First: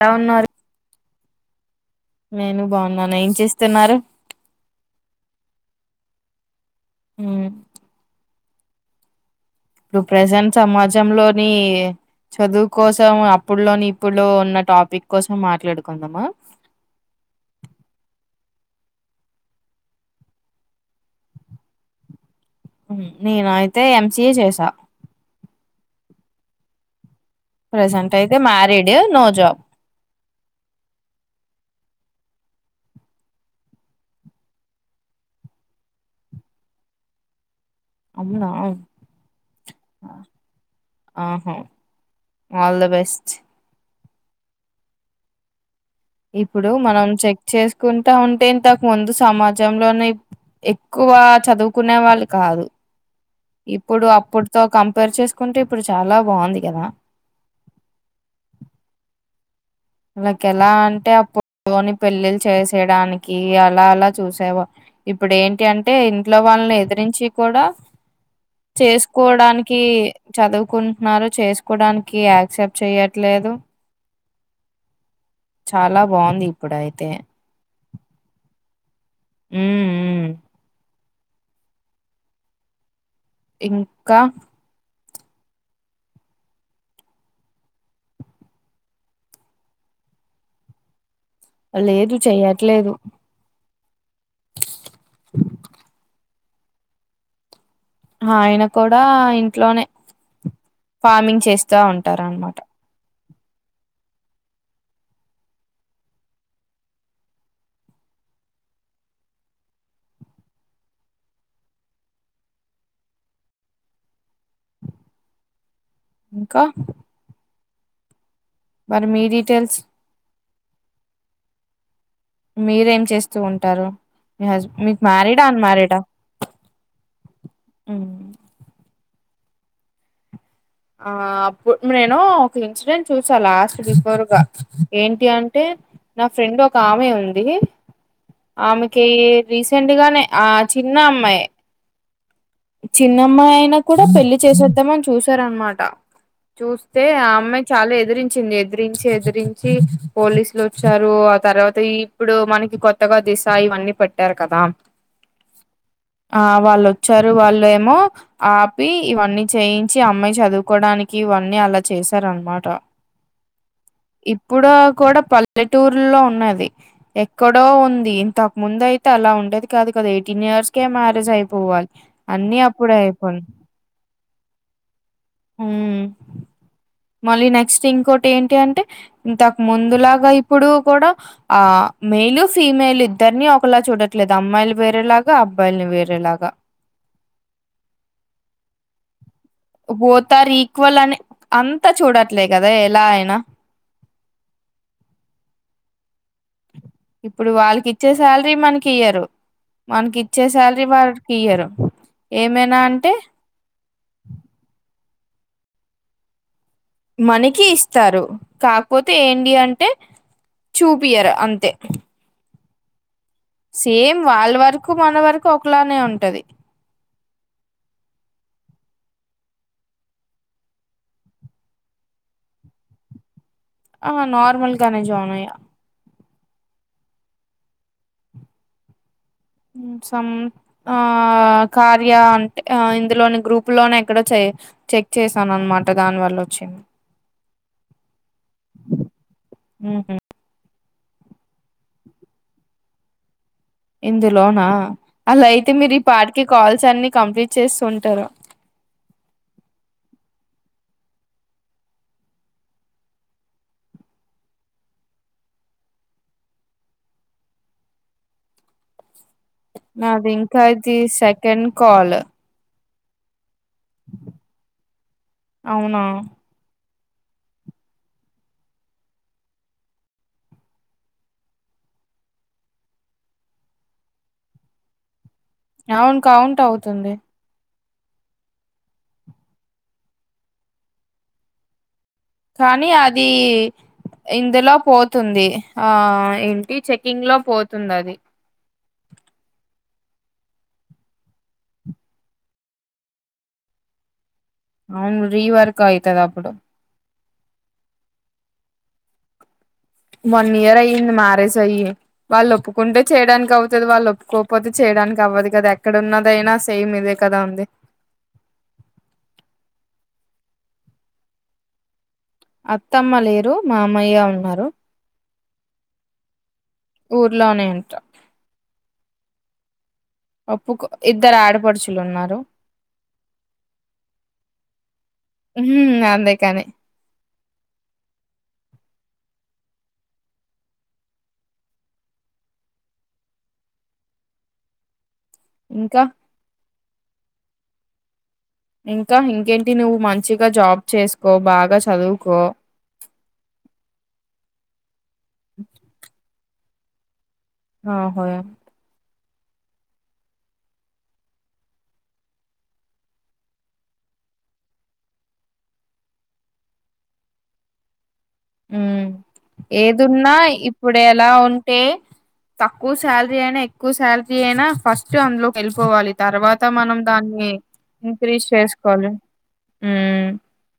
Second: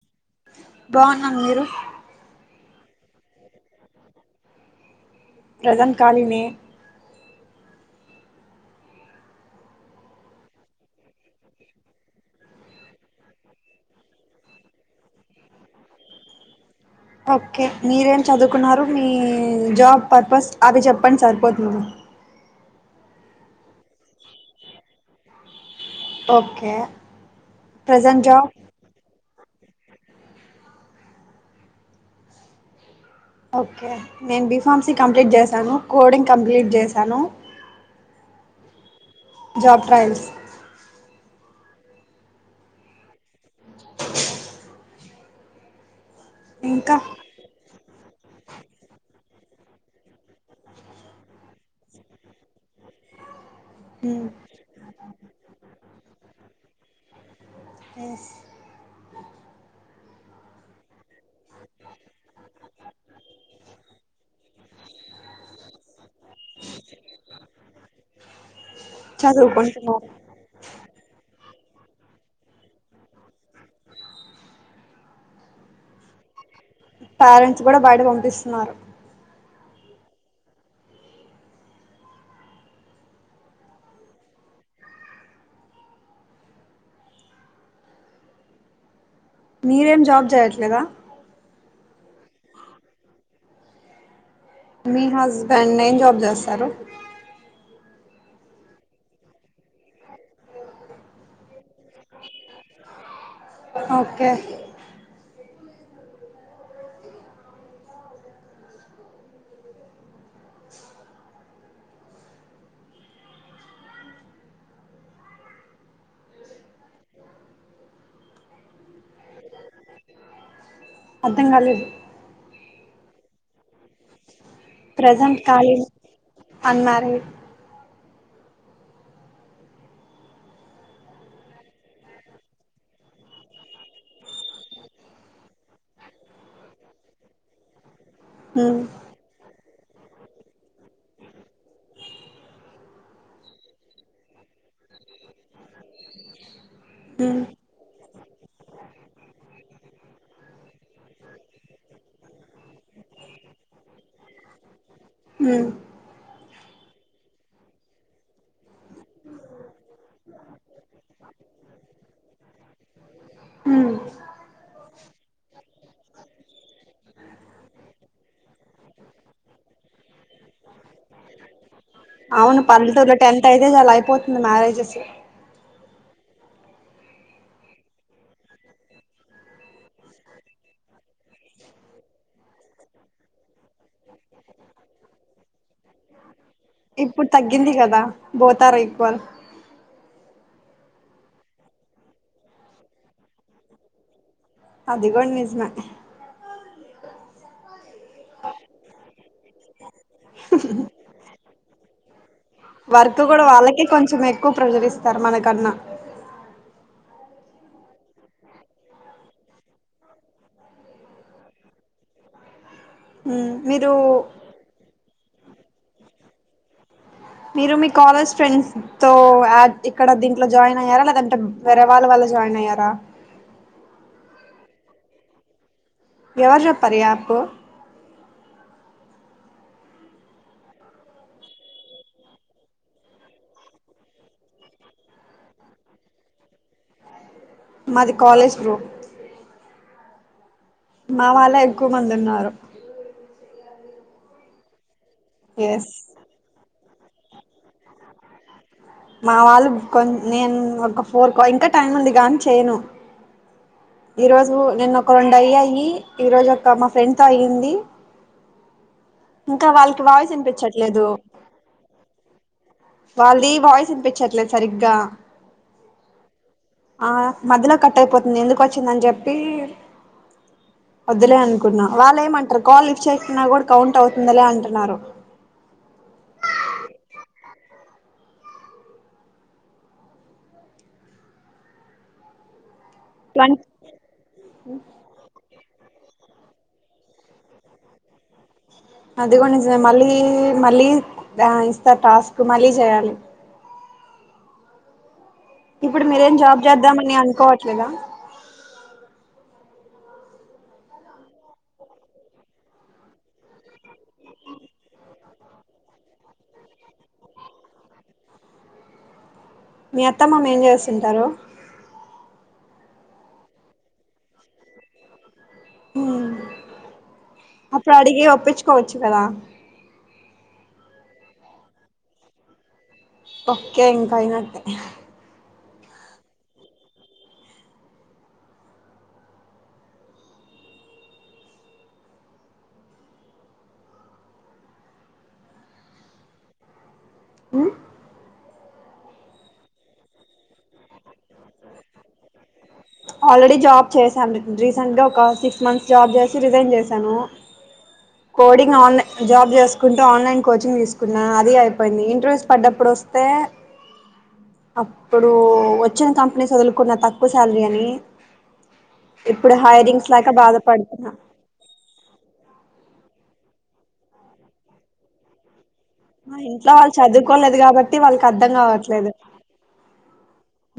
ఎలా వున్నారు బాగున్నా నేను బాగున్నాను ఏం చేస్తున్నారు ప్రజెంట్ కాలీనే ఉ ఇప్పుడు ప్రజెంట్ సమాజంలోని చదువు కోసం అప్పుడులోని ఇప్పుడులో ఉన్న టాపిక్ కోసం మాట్లాడుకుందామా ఓకే మీరేం చదువుకున్నారు మీ జాబ్ పర్పస్ అవి చెప్పండి సరిపోతుంది నేన అయితే ఎంసీఏ చేసా ఓకే ప్రెసెంట్ ప్రజెంట్ అయితే job married no job okay నేను బిఫార్మ్సిీ కంప్లీట్ చేశాను కోడింగ్ కంప్లీట్ చేశాను అవునా జాబ్ ట్రయల్స్ ఆ హ ఆల్ ద బెస్ట్ ఇప్పుడు ఇంకా మనం చెక్ చేసు కుంటా ఉంటే ఇంతకు ముందు సమాజంలోనే ఎక్కువ చదువుకునే వాళ్ళు కాదు ఇప్పుడు అప్పుటితో కంపేర్ చేసుకుంటే ఇప్పుడు చాలా బాగుంది కదా ఎస్ వాళ్ళకి ఎలా అంటే ని పెళ్ళిళ్ళ చేసేయడానికి అలా అలా చూసేవా ఇప్పుడు ఏంటి అంటే ఇంట్లో వాళ్ళని ఎదిరించి కూడా చేసుకోవడానికి చదువుకుంటున్నారు చదువుకుంటున్నారు చేసు కోడానికి యాక్సెప్ట్ చెయట్లేదు చాలా బాగుంది ఇప్పుడైతే పేరెంట్స్ కూడా బయట పంపిస్తున్నారు ఉ ఉ ఇంకా మీరేం జాబ్ చేయట్లేదా లేదు చెయ్యట్లేదు మీ హస్బెండ్ ఏం జాబ్ చేస్త స్తారు ఆయన కూడా ఇంట్లోనే ఫార్మింగ్ చేస్త స్తా ఉంటారు అన్నమాట ఓకే ఇంకా మరి మీ డీటెయిల్స్ అర్ధం కాలేదు మీరేం చేస్తూ ఉంటారు మీ హస్బి ప్రజెంట్ మ్యారిడ్ ఖాళీ అన్మారిడా అన్మ్యారీడ్ ఉ ఆ అప్పుడు నేను ఒక ఇన్సిడెంట్ చూసా లాస్ట్ బిఫోర్గా ఏంటి అంటే నా ఫ్రెండ్ ఒక ఆమె ఉంది. ఆమెకి రిసె పెండ్లిగానే ఆ చిన్న అమ్మాయి చిన్నమ్మాయి అయినా కూడా పెళ్లి చేసేద్దామని చూసారన్న మాట చూస్తే ఆ అమ్మాయి చాలా ఎదిరించింది ఎదిరించి ఎదిరించి పోలీసులు వచ్చారు ఆ తర్వాత ఇప్పుడు మనకి కొత్తగా దిశ ఇవన్నీ పెట్టారు కదా ఉమ్ ఆ వాళ్ళు వచ్చారు. చారు వాళ్ళు ఏమో ఆపి ఇవన్నీ చేయించ్ యిన్చి అమ్మయి చా కోడానికి ఇవన్నీ అలా చేశారనమాట ఉమ్ ఇప్పుడా కూడా పల్లెటూర్లో ఉన్నది ఎక్కడో ఉంది ఇంతకు ముందు అయితే అలా ఉండేది కాదు కదా ఎయిటీన్ ఇయర్స్కే మ్యారేజ్ అయిపోవాలి అన్ని అవును అప్పుడే పల్లెటూరులో అయిపోను టెన్త్ అయితే చాలా అయిపోతుంది మ్యారేజెస్ హ మళ్ళీ నెక్స్ట్ ఇంకోటి ఏంటి అంటే ఇంతకు ముందులాగా ఇప్పుడు కూడా ఆ మేయిలు ఫీమేల్ ఇద్దరిని ఒకలా చూడ ట్లాలేదు అమ్మాయిలు వేరేలాగా అబ్బ అబ్బాయిలని వేరేలాగా ఇప్పుడు తగ్గింది కదా both are equal both are equal అని అంతా చూడట్లే కదా ఎలా అయినా అది కూడ నిజమే ఇప్పుడు వాళ్ళకి ఇచ్చే శాలరీ మనకి ఇయ్యరు మనకి ఇచ్చే శాలరీ వారికి ఇయ్యరు ఏమైనా అంటే వర్క్ కూడా కన్నా మనకి ఇస్తారు కాకపోతే ఏంటి అంటే చూపియరు అంతే ఉమ్ మీరు సేమ్ వాళ్ళ వరకు మనవరకు కోక్లానే ఉంటది మీరు మీ కాలేజ్ ఫ్రెండ్స్ తో యా ఇక్కడ దీంట్లో జాయిన్ అయ్యారా లేదంటే వేరే వాళ్ళ వల్ల జాయిన్ అయ్యారా ఆ నార్మల్గానే జాయినయ్య ఎవరు చెప్పారు ఈ యాప్ ఆహ్ సమ్ ఆ కార్య అంటే ఇందులోని గ్రూప్ లోనే ఎక్కడ చే చెక్ చేసాను అనమాట దానివల్ల వచ్చింది. మాది కాలేజ్ గ్రూప్ హుహ్ మా వాళ ఎక్కువ మంది ఉన్నారు. ఇందులోనా అలా అయితే ఎస్ మీరు ఈ పాటికి కాల్ క్స్ అన్ని కంప్లీట్ చేసింటారు మా వాళ్ళు కొన్ నేను ఒక ఫోర్ కో ఇంకా టైం ఉంది గా అని చేయను ఈ రోజు నిన్నా ఒక రెండు అయ్యాయి ఈరోజు ఒక మా ఫ్రెండ్ తో అయ్యింది ఇంకా వాళ్ళకి వాయిస్ నాది ఇంకా ఇది వినిపించట్లేదు సెకండ్ కాల్ వాళ్ళది వాయిస్ వినిపించట్లేదు సరిగ్గా అవునా ఆ మధ్యలో కట్ అయిపోతుంది ఎందుకు వచ్చి వచ్చిందని చెప్పి వద్దులే అనుకున్నా వాళ్ళు ఏమంటారు కాల్ లిప్ట్ చేసిన కూడా కౌంట్ అవుతుందలే అంటున్నారు. అవును కవుంట్ అవుతుంది కానీ అది ఇందులో పోతుంది ఆ ఏంటి చెక్కింగ్ లో పోతుంది అది అది కూడా మళ్ళీ మళ్ళీ ఇస్తారు టాస్క్ మళ్ళీ చేయాలి అవును రీవర్క్ ఇప్పుడు అయితది మీరేం అప్పుడు జాబ్ చేద్దామని అ పోవట్లేదా వన్ ఇయర్ అయ్యంది మ్యారేజ్ అయ్యి వాళ్ళు ఒప్పుకుంటే చేయడానికి అవుతుంది వాళ్ళు ఒప్పుకోకపోతే చేయడానికి అవ్వదు కదా ఎక్కడ ఉన్నదయినా సేమ్ ఇదే కదా ఉంది మీ అత్తమ్మమ ఏం చేస్తుంటారు అత్తమ్మ లేరు మా అమ్మయ్య ఉన్నారు ఊర్లోనే అంట అప్పుడు అడిగే ఒప్పించుకోవచ్చు కదా ఒప్పు ఇద్దరు ఆడపడుచులు ఉన్నారు ఓకే ఇంకా అయినట్టే ఉ అంతే కాని ఇంకా ఉమ్ ఇంకా ఇంకేంటి నువ్వు మంచిగా జాబ్ చేసుకో బాగా చదువుకో ఆల్రెడీ జాబ్ చేశాం రీసెంట్ గా ఒక సిక్స్ మంత్స్ జాబ్ చేసి రిజైన్ చేసి తను ఆ హ జాబ్ చేసుకుంటూ ఆన్లైన్ కోచింగ్ తీసుకున్న అది అయిపోయింది ఇంటర్వ్యూస్ పడ్డప్పుడు వస్తే అప్పుడు వచ్చిన కంపెనీ వదులుకున్న తక్కువ శాలరీ అని ఉ ఇప్పుడు హైరింగ్స్ లేక ఏదున్నా ఇప్పుడు బాధపడుతున్నా ఎలా ఉంటే తక్కువఎక్కువ శాలరీ అయినా ఎక్కువ శాలరీ అయినా ఫస్ట్ అందులో వెళ్ళిపోవాలి మా తర్వాత ఇంట్లో వాళ్ళు మనం దాన్ని చదువుకోలేదు కాబట్టి వాళ్ళకి ఇంక్రీజ్ అర్థం చేసుకోవాలి కావట్లేదు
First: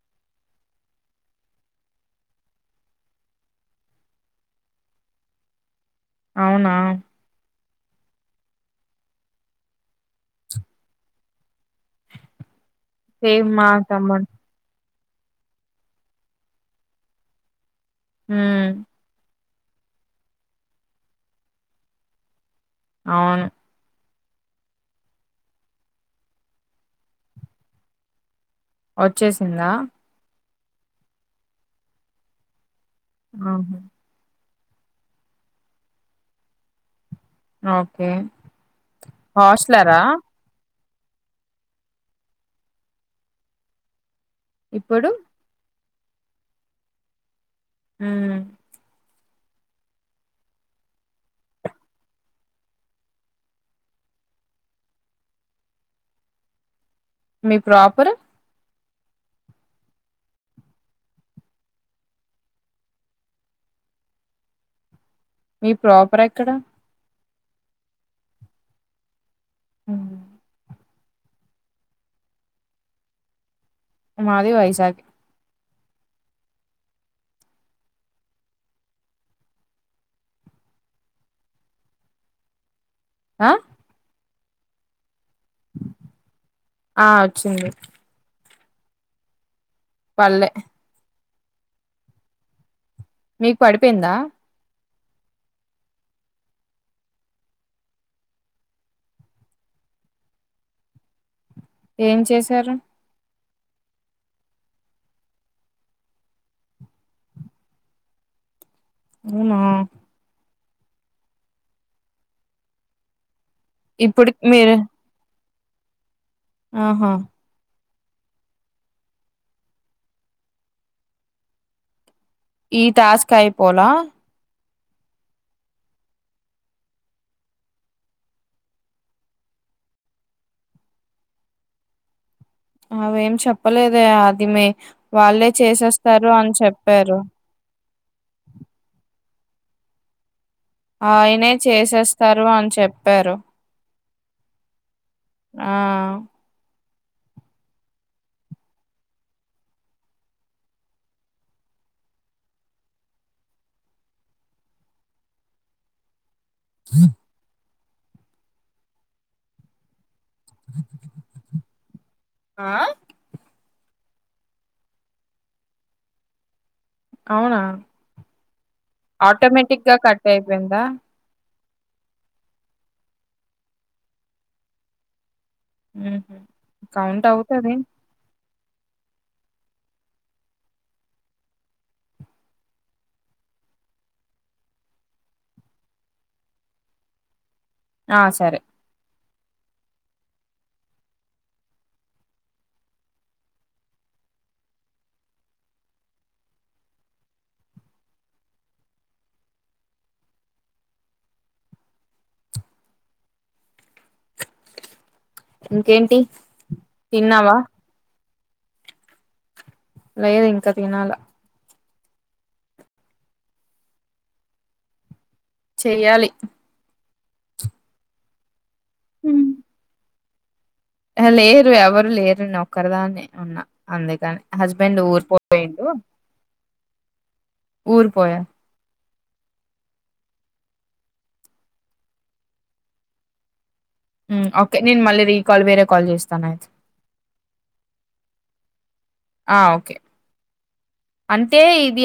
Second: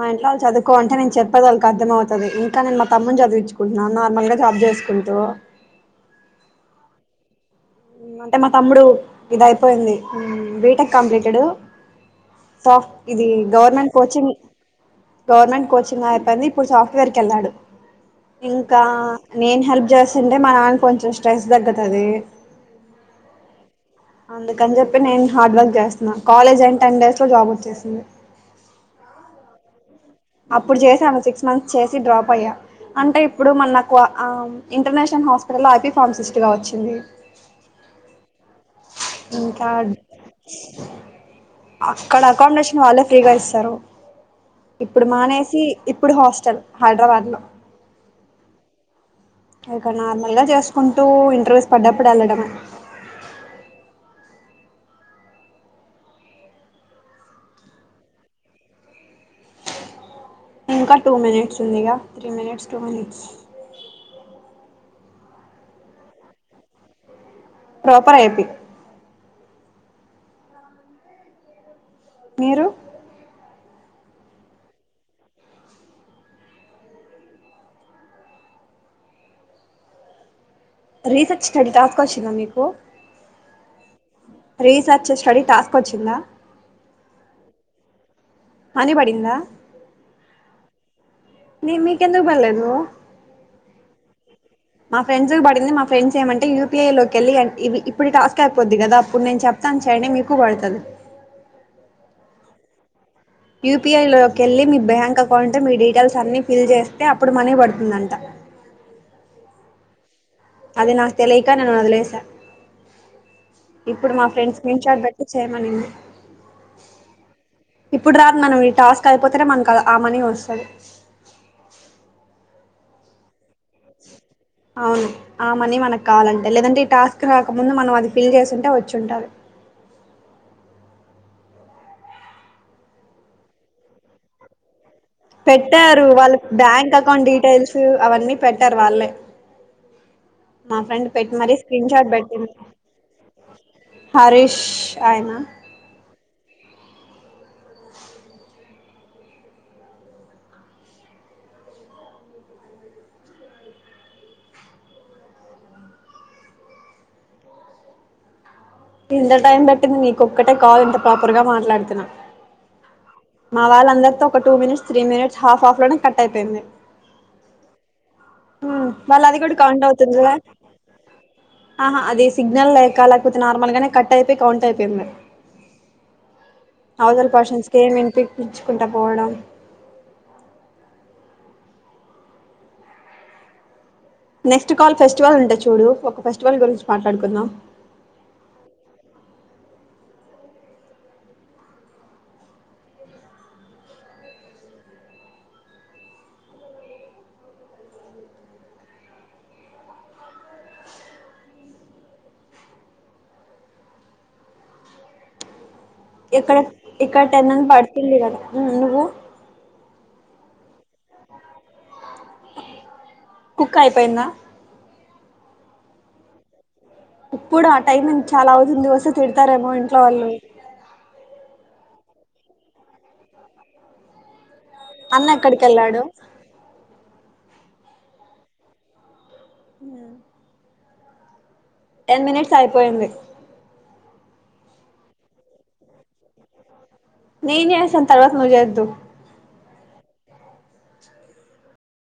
మా ఇంట్లో వాళ్ళ చదువుకో అంటే నేను చెప్పేది వాళ్ళకి అర్థం అవుతుంది ఇంకా నేను మా తమ్ముని చదివించుకుంటున్నాను నార్మల్ గా జాబ్ చేసుకుంటూ అవునా అంటే మా తమ్ముడు ఇది అయిపోయింది బీటెక్ కంప్లీటెడు సోఫ ఇది సేమ్ మా గవర్నమెంట్ తమ్మున్ కోచింగ్ గవర్నమెంట్ కోచింగ్ అయిబంది ఇప్పుడు సాఫ్ట్వేర్ కి వెళ్ళాడు ఉమ్ ఇంకా నేను హెల్ప్ చేస్తుంటే మా నాన్న కొంచెం స్ట్రెస్ తగుతది అవును అందుకని చెప్పి నేను హార్డ్ వర్క్ చేస్తున్నా కాలేజ్ అని టెన్ డేస్ లో జాబ్ వచ్చేసింది వచ్చేసిందా అప్పుడు చేసి ఆమె సిక్స్ మంత్స్ చేసి డ్రాప్ అయ్యా అంటే ఇప్పుడు ఆహా మనకు ఆ ఇంటర్నేషనల్ హాస్పిటల్ ఐపీ ఫార్మసిస్ట్గా వచ్చింది ఓకే ఇంకా హోస్టెలారా అక్కడ అకామిడేషన్ వాళ్ళే ఫ్రీగా ఇస్తారు ఇప్పుడు మానేసి ఇప్పుడు హాస్టల్ హైదరాబాద్ లో ఉమ్ ఇక నార్మల్గా చేసుకుంటూ ఇంటర్వ్యూస్ పడ్డప్పుడు వెళ్ళడం మీ ప్రాపరు ఇంకా టూ మినిట్స్ ఉందిగా త్రీ మినిట్స్ టూ మినిట్స్ మీ ప్రాపర్ ఎక్కడ ప్రాపర్ అయిపి ఉహు మీరు మాది వైజాగ్ రీసెర్చ్ స్టడీ టాస్క్ వచ్చిందా మీకు ఆ రీ సర్చ్ స్టడీ టాస్క్ వచ్చిందా ఆ వచ్చింది మని పడిందా పల్ళె నీ మీకు ఎందుకు పళ్లేదు మీకు పడిపోయిందా మా ఫ్రెండ్స్ పడింది మా ఫ్రెండ్స్ ఏమంటే యూపీఐ లోకిెళ్ళి ఇప్పుడు టాస్క్ అయిపోద్ది కదా అప్పుడు నేను చెప్తాను చేయండి మీకు పడతది ఏం చేశారు యూపీఐలోకి వెళ్ళి మీ బ్యాంక్ అకౌంట్ మీ డీటెయిల్స్ అన్ని ఫిల్ చేస్తే అప్పుడు మనీ పడుతుందంట అవునా అది నాకు తెలియక నేను వదిలేస ఇప్పుడు మా ఫ్రెండ్స్ స్క్రీన్ షాట్ బెట్టిసి చేయమనింది ఆహా ఇప్పుడు రాదు మనం ఈ టాస్క్ అయిపోతేనే మనకు ఆ మనీ వస్తది ఈ టాస్క్ అయి పోలా అవును ఆ మనీ మనకు కావాలంటే లేదంటే ఈ టాస్క్ రాకముందు మనం అది ఫిల్ చేసుంటే వచ్చుంటాది అవేం చెప్పలేదే అది మీ పెట్టారు వాళ్ళ బ్యాంక్ అకౌంట్ డీటెయిల్స్ అవన్నీ పెట్టారు వాళ్ళే మా ఫ్రెండ్ పెట్టి ఆయనే మరీ స్క్రీన్ షాట్ చేసేస్తారు పెట్టింది అని చెప్పారు హరీష్ ఆయన ఆ హ ఎంత టైం పట్టింది మీ ఒక్కటే కాల్ ఇంత ప్రాపర్ గా మాట్లాడుతున్నా ఆ మా వాళ్ళందరితో ఒక two minutes three minutes half of లోనే కట్ అయిపోయింది అవునా వాళ్ళ అది కూడా కౌంట్ ఆటోమేటిక్ గా అవుతుంది కట్ కదా అయిపోయిందా ఆహా అది సిగ్నల్ లేక లేకపోతే నార్మల్ గానే కట్ అయిపోయి కౌంట్ అయిపోయింది ఊహు కౌంట్ అవుతది పీల్చుకుండా పోవడం నెక్స్ట్ కాల్ ఫెస్టివల్ ఉంటా చూడు ఒక ఫెస్టివల్ గురించి మాట్లాడుకుందాం ఆ సరే ఇంకేంటి ఇక్కడ ఇక్కడ తిన్నావా టెన్నిన్ పడుతుంది కదా హ్మ్ నువ్వు లేదు ఇంక తినాల కుక్ అయిపోయిందా చెయ్యాలి ఇప్పుడు ఆ టైం చాలా వు ముందు వస్తే తిడతారేమో ఇంట్లో వాళ్ళు ఆహా లేరు ఎవరు లేరుని ఒక్కదాన్నే ఉన్న అందుకని హస్బెండ్ ఊరి అన్న ఎక్కడికి పోయిండు వెళ్ళాడు ఊర్ పోయా హ్మ్ టెన్ మినిట్స్ అయిపోయింది హ్మ్ ఒకే నేను మళ్ళీ రీకాల్ వేరే కాల్ చేస్తాను అయితే నేన్ చేస్త తర్వాత నువ్ చేద్దు ఆ ఒకే అంటే ఇది